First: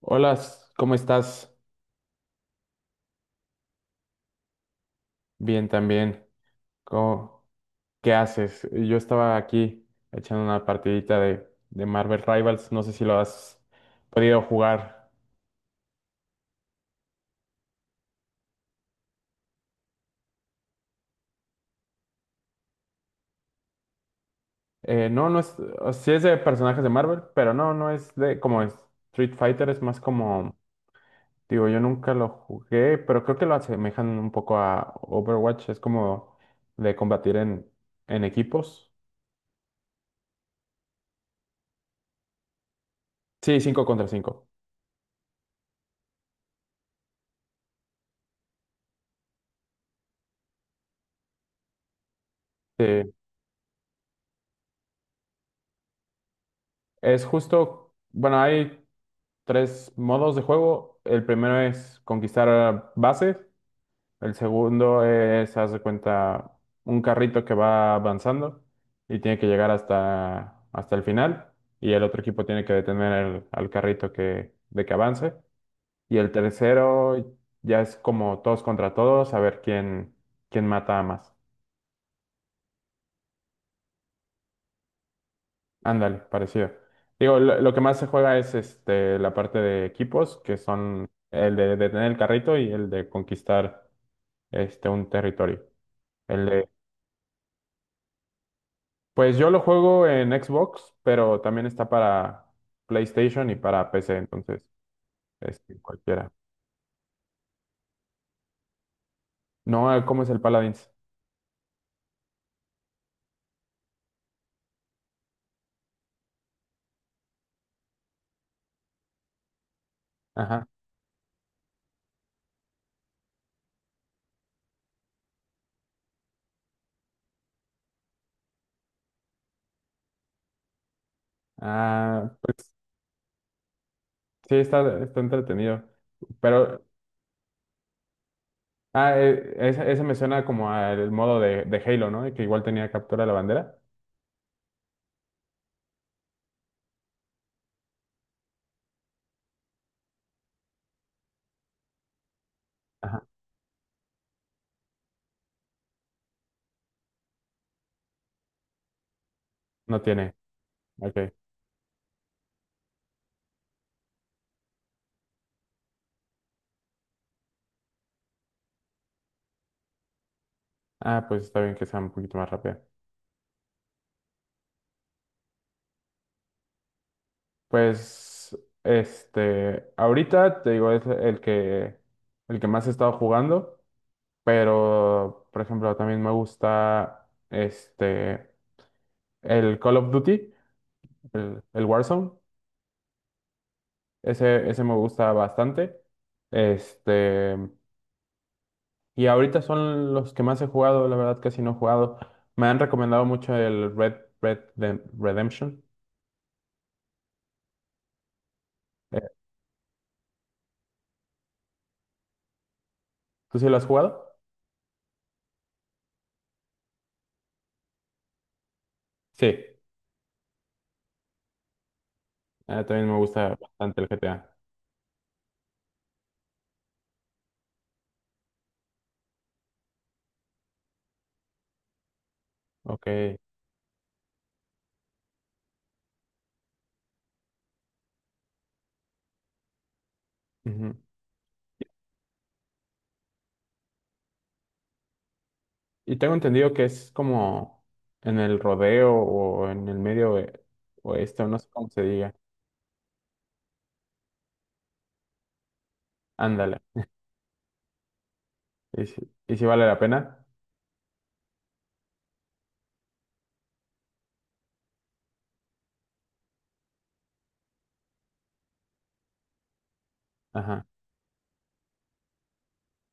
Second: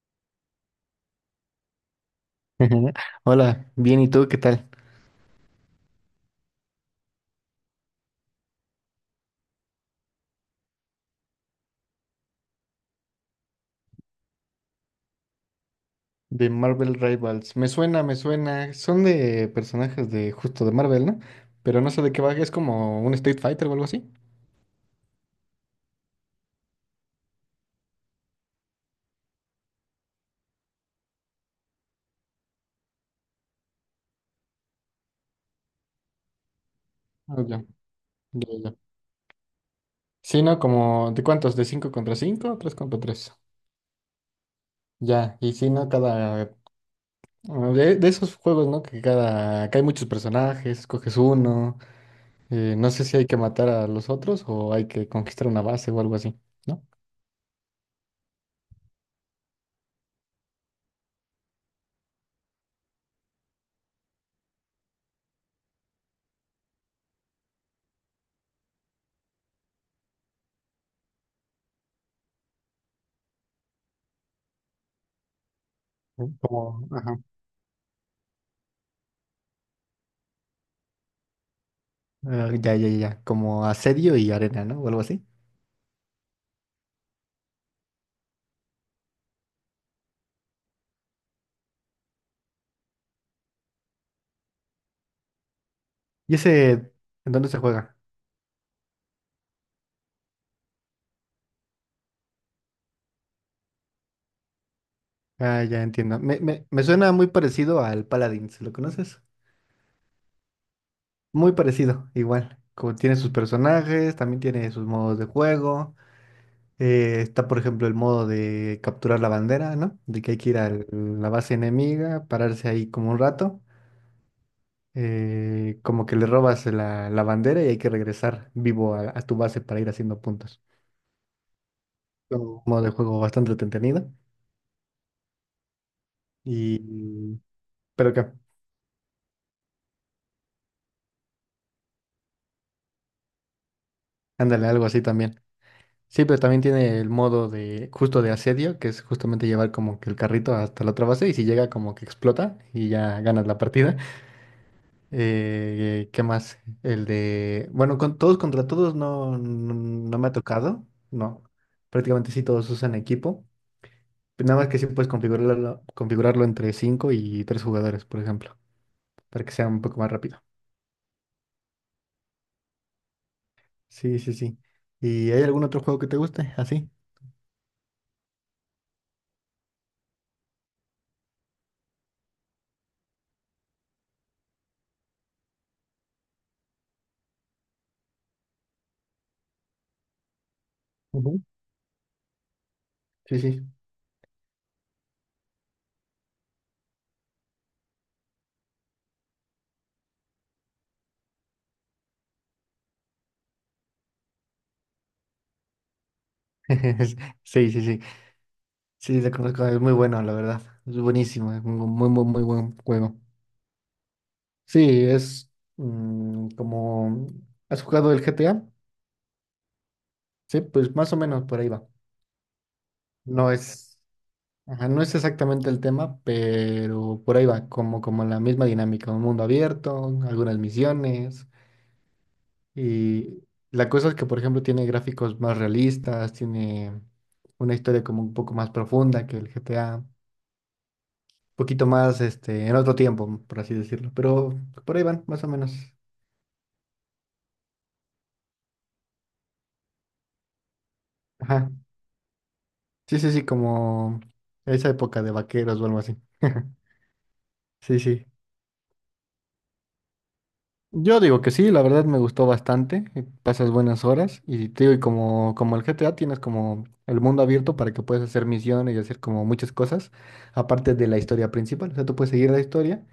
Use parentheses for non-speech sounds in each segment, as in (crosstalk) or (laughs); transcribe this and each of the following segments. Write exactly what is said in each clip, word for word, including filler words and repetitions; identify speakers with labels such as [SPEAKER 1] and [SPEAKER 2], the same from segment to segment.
[SPEAKER 1] Hola, s- ¿cómo estás?
[SPEAKER 2] (laughs) Hola, bien, ¿y tú qué tal?
[SPEAKER 1] Bien también. ¿Cómo- ¿Qué haces? Yo estaba aquí echando una partidita de, de Marvel Rivals. No sé si lo has podido jugar.
[SPEAKER 2] De Marvel Rivals. Me suena, me suena. Son de personajes de justo de Marvel, ¿no? Pero no sé de qué va, es como un Street Fighter o algo así.
[SPEAKER 1] Eh, no, no es. o- Sí es de personajes de Marvel, pero no, no es de como es Street Fighter. Es más como. Digo, yo nunca lo jugué, pero creo que lo asemejan un poco a Overwatch. Es como de combatir
[SPEAKER 2] Ah, ya,
[SPEAKER 1] en, en
[SPEAKER 2] ya, ya.
[SPEAKER 1] equipos.
[SPEAKER 2] Sí, ¿no? Como, ¿de cuántos? ¿De cinco contra cinco, tres contra tres.
[SPEAKER 1] Sí, cinco contra cinco.
[SPEAKER 2] Ya, y sí, ¿no? Cada... ah, De, de esos juegos, ¿no? Que cada... Que hay muchos personajes, coges uno. Eh,
[SPEAKER 1] Sí,
[SPEAKER 2] no sé si hay que matar a los otros o hay que conquistar una base o algo así, ¿no?
[SPEAKER 1] es justo, bueno, hay tres modos de juego. El primero es conquistar bases. El segundo es, haz de cuenta, un carrito que va avanzando y tiene que llegar hasta, hasta el final. Y el otro equipo tiene que detener el- al carrito que, de que avance. Y el
[SPEAKER 2] Como... ajá.
[SPEAKER 1] tercero ya es como todos contra todos, a ver quién, quién mata a más.
[SPEAKER 2] Ah, ya, ya, ya. Como asedio y arena, ¿no? O algo así.
[SPEAKER 1] Ándale, parecido. Digo, lo, lo que más se juega es este, la parte de equipos, que son el de detener el carrito y el de conquistar este, un territorio.
[SPEAKER 2] ¿Y
[SPEAKER 1] El de,
[SPEAKER 2] ese, en dónde se juega?
[SPEAKER 1] pues yo lo juego en Xbox, pero también está para PlayStation y para P C, entonces,
[SPEAKER 2] Ah,
[SPEAKER 1] este,
[SPEAKER 2] ya entiendo.
[SPEAKER 1] cualquiera.
[SPEAKER 2] Me, me, me suena muy parecido al Paladins, ¿lo conoces?
[SPEAKER 1] No, ah, ¿cómo es el Paladins?
[SPEAKER 2] Muy parecido, igual. Como tiene sus personajes, también tiene sus modos de juego. Eh, está, por ejemplo, el modo de capturar la bandera, ¿no? De que hay que ir
[SPEAKER 1] Ajá.
[SPEAKER 2] a la base enemiga, pararse ahí como un rato. Eh, como que le robas la, la bandera y hay que regresar vivo a, a tu base para ir haciendo puntos.
[SPEAKER 1] Ah,
[SPEAKER 2] Un
[SPEAKER 1] pues
[SPEAKER 2] modo de juego bastante entretenido.
[SPEAKER 1] sí, está, está entretenido. Pero,
[SPEAKER 2] Y, pero que,
[SPEAKER 1] ah, eh, ese, ese me suena como al modo de, de Halo, ¿no? Que igual tenía captura de la bandera.
[SPEAKER 2] ándale, algo así también. Sí, pero también tiene el modo de, justo de asedio, que es justamente llevar como que el carrito hasta la otra base y si llega como que explota y
[SPEAKER 1] Ajá.
[SPEAKER 2] ya ganas la partida. (laughs) Eh, ¿qué más? El de, bueno, con todos contra todos no, no,
[SPEAKER 1] No
[SPEAKER 2] no me ha
[SPEAKER 1] tiene.
[SPEAKER 2] tocado,
[SPEAKER 1] Ok.
[SPEAKER 2] no. Prácticamente sí todos usan equipo. Nada más que sí puedes configurarlo, configurarlo entre cinco y tres jugadores, por ejemplo, para que sea un poco más rápido.
[SPEAKER 1] Ah, pues está bien que sea un poquito más rápido.
[SPEAKER 2] Sí, sí, sí. ¿Y hay algún otro juego que te guste? Así.
[SPEAKER 1] Pues, este, ahorita te digo, es el que, el que más he estado jugando, pero, por ejemplo, también me gusta, este, el Call of Duty, el, el Warzone,
[SPEAKER 2] Sí, sí.
[SPEAKER 1] ese, ese me gusta bastante, este, y ahorita son los que más he jugado, la verdad casi no he jugado, me han recomendado mucho el Red, Red Dem- Redemption.
[SPEAKER 2] (laughs) Sí, sí, sí. Sí,
[SPEAKER 1] Eh,
[SPEAKER 2] lo conozco. Es muy bueno, la verdad. Es buenísimo. Es un muy, muy, muy buen juego.
[SPEAKER 1] ¿Tú sí lo has jugado?
[SPEAKER 2] Sí, es mm, como... ¿Has jugado el G T A?
[SPEAKER 1] Sí.
[SPEAKER 2] Sí, pues más o menos por ahí va.
[SPEAKER 1] Ah, también me
[SPEAKER 2] No
[SPEAKER 1] gusta
[SPEAKER 2] es...
[SPEAKER 1] bastante el G T A,
[SPEAKER 2] ajá, no es exactamente el tema, pero por ahí va. Como, como la misma dinámica. Un mundo abierto, algunas misiones.
[SPEAKER 1] ok.
[SPEAKER 2] Y la cosa es que, por ejemplo, tiene gráficos más realistas, tiene una historia como un poco más profunda que el G T A.
[SPEAKER 1] Ujú.
[SPEAKER 2] Poquito más, este, en otro tiempo, por así decirlo. Pero por ahí van, más o menos.
[SPEAKER 1] Y tengo entendido que es como en el rodeo o en el medio oe- oeste, o no sé
[SPEAKER 2] Ajá.
[SPEAKER 1] cómo se diga.
[SPEAKER 2] Sí, sí, sí, como esa época de vaqueros o algo así.
[SPEAKER 1] Ándale.
[SPEAKER 2] (laughs) Sí, sí.
[SPEAKER 1] ¿Y si, y si vale la pena?
[SPEAKER 2] Yo digo que sí, la verdad me gustó bastante, eh, pasas buenas horas y te digo, y como, como el G T A tienes como el mundo abierto para que puedas hacer misiones y hacer como muchas cosas,
[SPEAKER 1] Ajá.
[SPEAKER 2] aparte de la historia principal, o sea, tú puedes seguir la historia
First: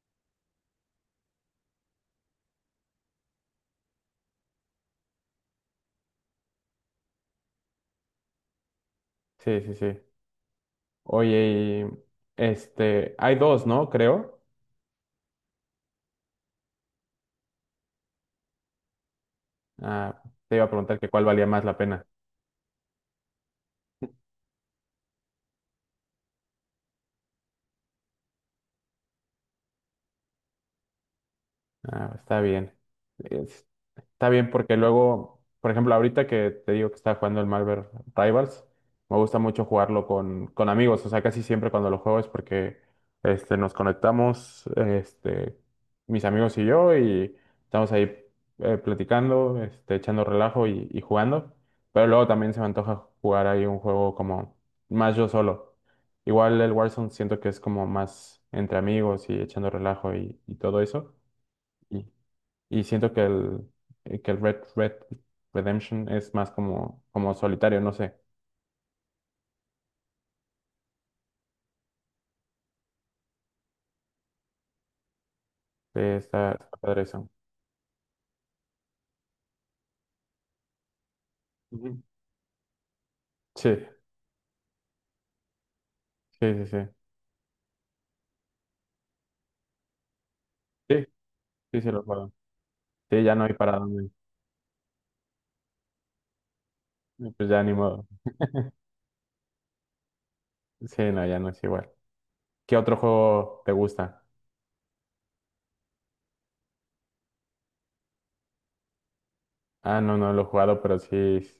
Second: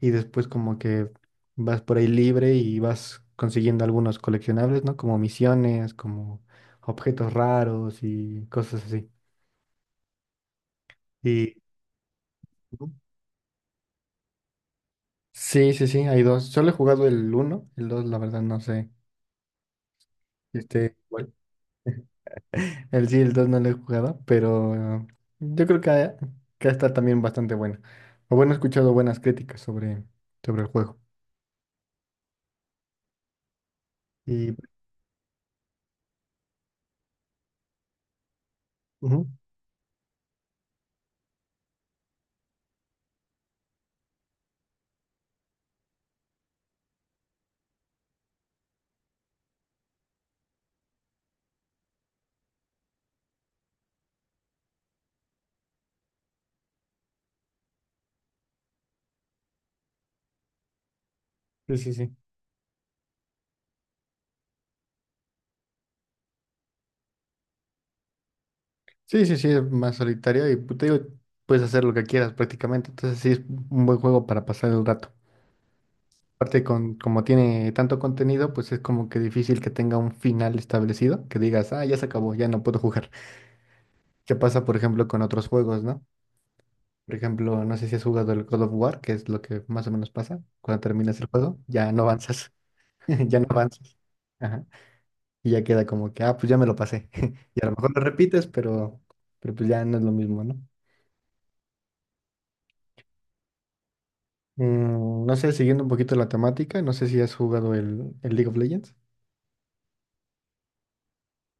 [SPEAKER 2] y después como que vas por ahí libre y vas consiguiendo algunos coleccionables, ¿no? Como misiones, como objetos raros y cosas así.
[SPEAKER 1] Sí, sí, sí.
[SPEAKER 2] Y
[SPEAKER 1] Oye, y
[SPEAKER 2] ujú.
[SPEAKER 1] este, hay dos, ¿no? Creo.
[SPEAKER 2] Sí, sí, sí, hay dos, solo he jugado el uno, el dos la verdad no sé,
[SPEAKER 1] Ah, te iba a
[SPEAKER 2] este...
[SPEAKER 1] preguntar que cuál valía más la pena.
[SPEAKER 2] El sí, el dos no lo he jugado, pero eh, yo creo que, que está también bastante bueno. O bueno, he escuchado buenas críticas sobre, sobre el juego.
[SPEAKER 1] Ah, está bien. Es- Está bien
[SPEAKER 2] Y,
[SPEAKER 1] porque luego, por ejemplo, ahorita que te digo que estaba jugando el Marvel Rivals, me
[SPEAKER 2] ujú,
[SPEAKER 1] gusta mucho jugarlo con, con amigos. O sea, casi siempre cuando lo juego es porque este, nos conectamos, este, mis amigos y yo, y estamos ahí eh, platicando, este, echando relajo y, y jugando. Pero luego también se me antoja jugar ahí un juego como más yo solo. Igual el Warzone siento que es como más entre amigos y echando relajo y, y todo eso.
[SPEAKER 2] sí, sí, sí.
[SPEAKER 1] Y siento que el, eh, que el Red, Red Redemption es más como, como solitario, no sé.
[SPEAKER 2] Sí, sí, sí, es más solitario y pues, te digo, puedes hacer lo que quieras prácticamente. Entonces sí, es un buen juego para pasar el rato.
[SPEAKER 1] Eh, Está,
[SPEAKER 2] Aparte,
[SPEAKER 1] está
[SPEAKER 2] con,
[SPEAKER 1] padre
[SPEAKER 2] como
[SPEAKER 1] eso.
[SPEAKER 2] tiene tanto contenido, pues es como que difícil que tenga un final establecido, que digas, ah, ya
[SPEAKER 1] Ujú.
[SPEAKER 2] se acabó, ya no puedo jugar.
[SPEAKER 1] Sí,
[SPEAKER 2] (laughs) ¿Qué pasa, por ejemplo, con otros juegos, ¿no?
[SPEAKER 1] sí, sí, sí.
[SPEAKER 2] Por ejemplo, no sé si has jugado el God of War, que es lo que más o menos pasa. Cuando
[SPEAKER 1] Sí,
[SPEAKER 2] terminas el juego,
[SPEAKER 1] sí, sí
[SPEAKER 2] ya
[SPEAKER 1] lo
[SPEAKER 2] no
[SPEAKER 1] juego.
[SPEAKER 2] avanzas.
[SPEAKER 1] Sí,
[SPEAKER 2] (laughs)
[SPEAKER 1] ya
[SPEAKER 2] Ya
[SPEAKER 1] no
[SPEAKER 2] no
[SPEAKER 1] hay para
[SPEAKER 2] avanzas.
[SPEAKER 1] dónde.
[SPEAKER 2] Ajá. Y ya queda como que, ah, pues ya me lo pasé.
[SPEAKER 1] Eh, Pues
[SPEAKER 2] (laughs) Y
[SPEAKER 1] ya
[SPEAKER 2] a
[SPEAKER 1] ni
[SPEAKER 2] lo mejor lo
[SPEAKER 1] modo.
[SPEAKER 2] repites, pero, pero pues ya no es lo mismo, ¿no?
[SPEAKER 1] Sí, no, ya no es igual. ¿Qué otro juego te gusta?
[SPEAKER 2] Mm, no sé, siguiendo un poquito la temática, no sé si has jugado el, el League of Legends.
[SPEAKER 1] Ah, no, no lo he jugado, pero sí, s-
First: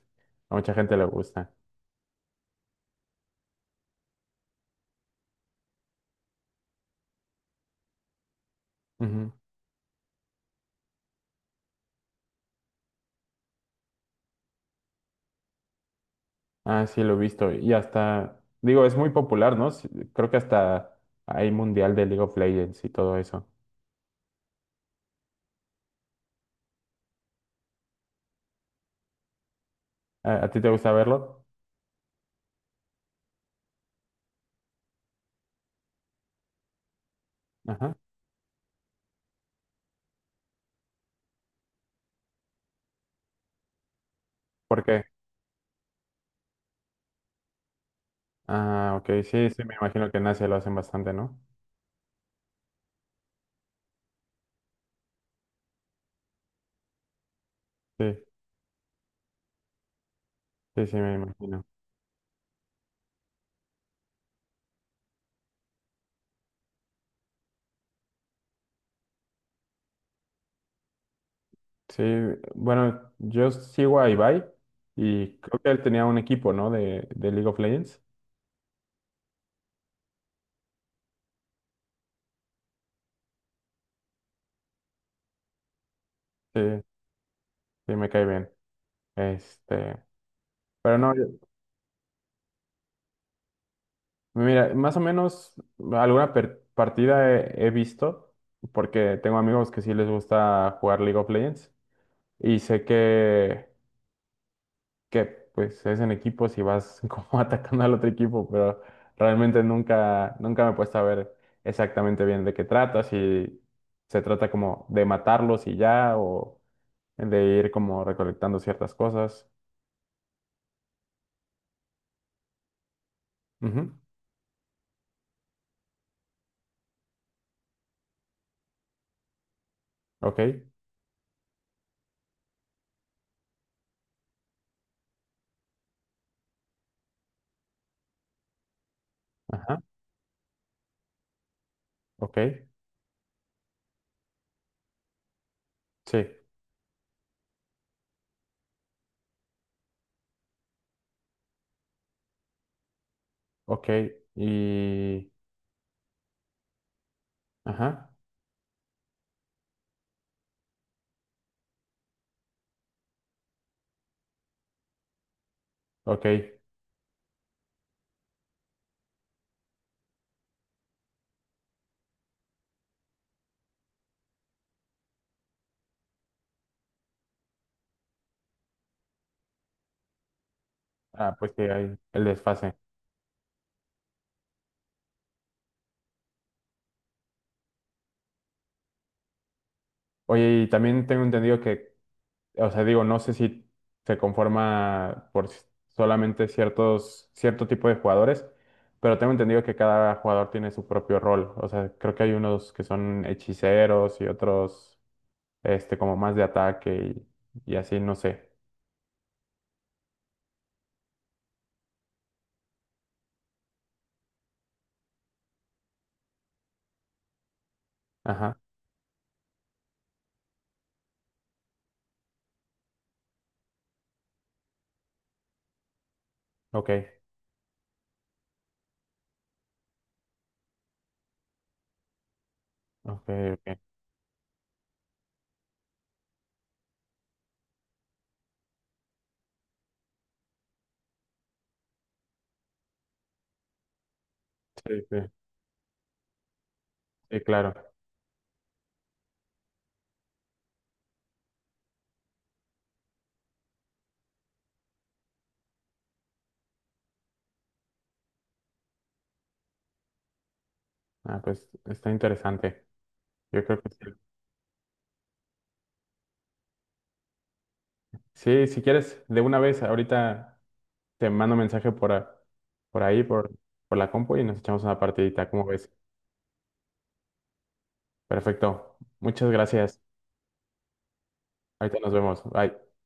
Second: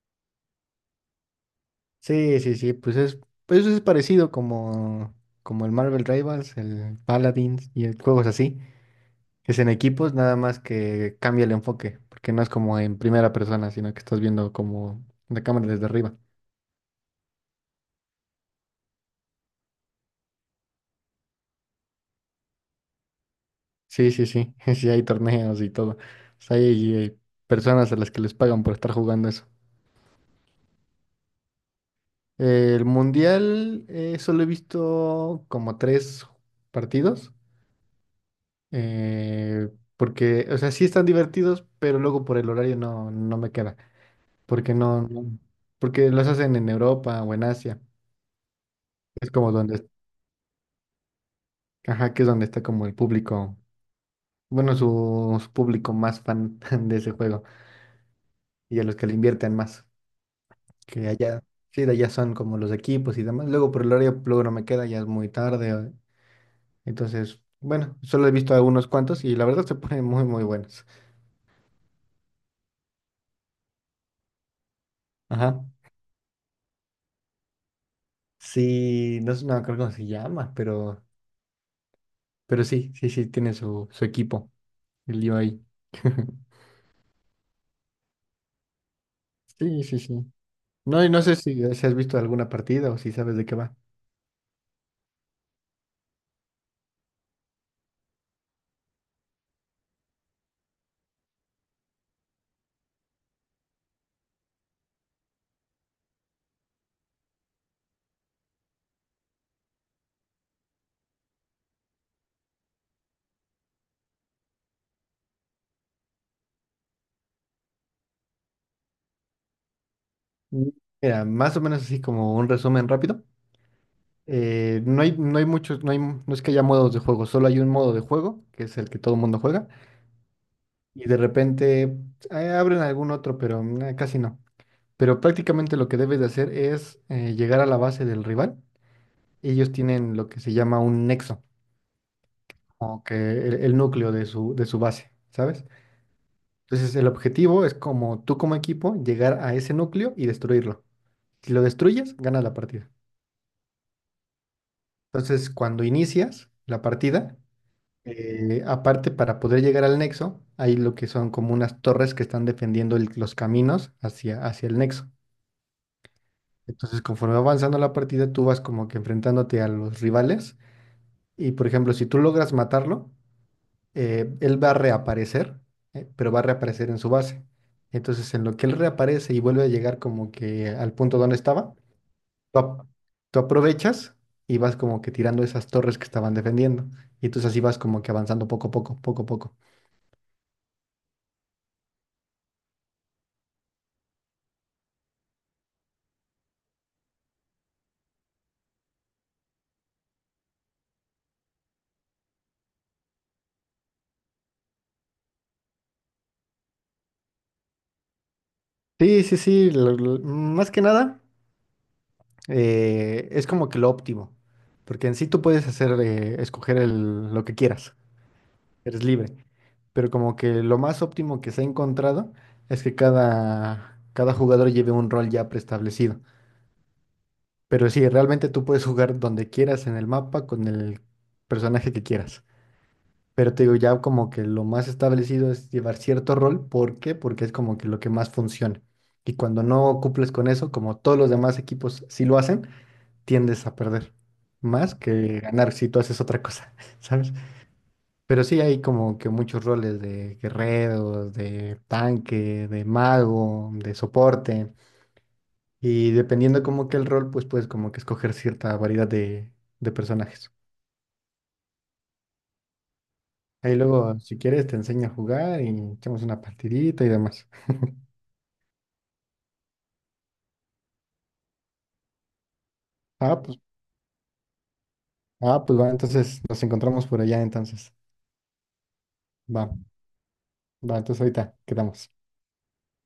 [SPEAKER 1] a mucha gente le gusta.
[SPEAKER 2] Sí, sí, sí, pues es, pues es parecido como, como el Marvel Rivals, el Paladins y el juegos así.
[SPEAKER 1] Ujú.
[SPEAKER 2] Es en equipos, nada más que cambia el enfoque, porque no es como en primera persona, sino que estás viendo como la cámara desde arriba.
[SPEAKER 1] Ah, sí, lo he visto. Y hasta, digo, es muy popular, ¿no? Sí. Creo que hasta hay mundial de League of Legends y todo eso.
[SPEAKER 2] Sí, sí, sí, (laughs) sí hay torneos y todo. O sea, hay, eh, personas a las que les pagan por estar jugando eso.
[SPEAKER 1] ¿A, a ti te gusta verlo?
[SPEAKER 2] El mundial eh, solo he visto como tres partidos,
[SPEAKER 1] Ajá.
[SPEAKER 2] eh, porque, o sea, sí están divertidos, pero luego por el horario no, no me queda, porque
[SPEAKER 1] ¿Por
[SPEAKER 2] no,
[SPEAKER 1] qué?
[SPEAKER 2] no- porque los hacen en Europa o en Asia.
[SPEAKER 1] Ah, ok,
[SPEAKER 2] Es
[SPEAKER 1] sí,
[SPEAKER 2] como
[SPEAKER 1] sí, me
[SPEAKER 2] donde,
[SPEAKER 1] imagino que en Asia lo hacen bastante, ¿no?
[SPEAKER 2] ajá, que es donde está como el público bueno, su, su público más fan (laughs) de ese juego
[SPEAKER 1] Sí,
[SPEAKER 2] y a los que le invierten más,
[SPEAKER 1] sí, sí,
[SPEAKER 2] que
[SPEAKER 1] me
[SPEAKER 2] allá,
[SPEAKER 1] imagino.
[SPEAKER 2] sí, de allá son como los equipos y demás. Luego por el horario, pues, luego no me queda, ya es muy tarde. Entonces, bueno, solo he visto a unos cuantos y la verdad se ponen muy, muy buenos.
[SPEAKER 1] Sí, bueno, yo sigo a Ibai y creo
[SPEAKER 2] Ajá.
[SPEAKER 1] que él tenía un equipo, ¿no? De, de League of Legends.
[SPEAKER 2] Sí, no, sé- no me acuerdo cómo se llama, pero, pero sí, sí, sí, tiene su, su equipo, el lío ahí. (laughs)
[SPEAKER 1] Sí, sí, me cae bien.
[SPEAKER 2] Sí, sí,
[SPEAKER 1] Este,
[SPEAKER 2] sí.
[SPEAKER 1] pero
[SPEAKER 2] No, y
[SPEAKER 1] no,
[SPEAKER 2] no
[SPEAKER 1] yo-
[SPEAKER 2] sé si, si has visto alguna partida o si sabes de qué va.
[SPEAKER 1] mira, más o menos alguna per- partida he, he visto, porque tengo amigos que sí les gusta jugar League of Legends y sé que que pues es en equipos y vas (laughs) como atacando al otro equipo, pero realmente nunca, nunca me he puesto a ver exactamente bien de qué trata, si se trata como de matarlos y ya, o de ir como recolectando ciertas cosas.
[SPEAKER 2] Mm. Mira, más o menos así como un resumen rápido.
[SPEAKER 1] Ujú,
[SPEAKER 2] Eh, no hay, no hay muchos, no hay, no es que haya modos de juego, solo hay un modo de juego, que es el que todo el mundo juega,
[SPEAKER 1] ok,
[SPEAKER 2] y de repente eh, abren algún otro, pero nah, casi no. Pero prácticamente lo que debes de hacer es eh, llegar a la base del rival. Ellos
[SPEAKER 1] ajá,
[SPEAKER 2] tienen lo que se llama un nexo,
[SPEAKER 1] ok,
[SPEAKER 2] o que el, el núcleo de su, de su base, ¿sabes?
[SPEAKER 1] sí,
[SPEAKER 2] Entonces el objetivo es como tú como equipo llegar a ese núcleo y destruirlo. Si lo destruyes, ganas la partida.
[SPEAKER 1] ok, y
[SPEAKER 2] Entonces cuando inicias la partida,
[SPEAKER 1] ajá,
[SPEAKER 2] Eh, aparte, para poder llegar al nexo, hay lo que son como unas torres que están defendiendo el- los caminos hacia, hacia el nexo.
[SPEAKER 1] ok.
[SPEAKER 2] Entonces, conforme va avanzando la partida, tú vas como que enfrentándote a los rivales. Y, por ejemplo, si tú logras matarlo, eh, él va a reaparecer, eh, pero va a reaparecer en su base. Entonces, en lo que él reaparece y vuelve a llegar como que al punto donde
[SPEAKER 1] Ah, pues sí,
[SPEAKER 2] estaba,
[SPEAKER 1] hay el
[SPEAKER 2] tú,
[SPEAKER 1] desfase.
[SPEAKER 2] ap- tú aprovechas y vas como que tirando esas torres que estaban defendiendo. Y entonces así vas como que avanzando poco a poco, poco a poco.
[SPEAKER 1] Oye, y también tengo entendido que. O sea, digo, no sé si se conforma por s- solamente ciertos, cierto tipo de jugadores, pero tengo entendido que cada jugador tiene su propio rol. O sea, creo que hay unos que son hechiceros y otros, este, como más de ataque y, y así, no sé.
[SPEAKER 2] Sí, sí, sí, lo- lo- más que nada eh, es como que lo óptimo, porque en sí tú puedes hacer, eh, escoger el- lo que quieras,
[SPEAKER 1] Ajá,
[SPEAKER 2] eres libre, pero como que lo más óptimo que se ha encontrado es que cada, cada jugador lleve un rol ya preestablecido,
[SPEAKER 1] ok,
[SPEAKER 2] pero sí, realmente tú puedes jugar donde quieras en el mapa con el personaje que quieras.
[SPEAKER 1] ok,
[SPEAKER 2] Pero te digo,
[SPEAKER 1] ok.
[SPEAKER 2] ya como que lo más establecido es llevar cierto rol. ¿Por qué? Porque es como que lo que más funciona. Y cuando no cumples con eso, como todos los demás equipos sí lo hacen, tiendes a perder más
[SPEAKER 1] Sí, sí,
[SPEAKER 2] que ganar si tú haces otra cosa, (laughs) ¿sabes?
[SPEAKER 1] sí, claro.
[SPEAKER 2] Pero sí hay como que muchos roles de guerreros, de tanque, de mago, de soporte. Y dependiendo como que el rol, pues puedes como que escoger cierta variedad de, de personajes.
[SPEAKER 1] Ah, pues está interesante. Yo
[SPEAKER 2] Ahí
[SPEAKER 1] creo que sí.
[SPEAKER 2] luego, si quieres, te enseño a jugar y echamos una partidita y demás. (laughs)
[SPEAKER 1] Sí, si quieres, de una vez, ahorita te mando mensaje por, a- por ahí,
[SPEAKER 2] Ah,
[SPEAKER 1] por,
[SPEAKER 2] pues,
[SPEAKER 1] por la compu y nos echamos una partidita, ¿cómo
[SPEAKER 2] ah, pues
[SPEAKER 1] ves?
[SPEAKER 2] va, entonces nos encontramos por allá entonces.
[SPEAKER 1] Perfecto. Muchas
[SPEAKER 2] Va,
[SPEAKER 1] gracias.
[SPEAKER 2] va, entonces ahorita
[SPEAKER 1] Ahorita nos
[SPEAKER 2] quedamos.
[SPEAKER 1] vemos. Bye.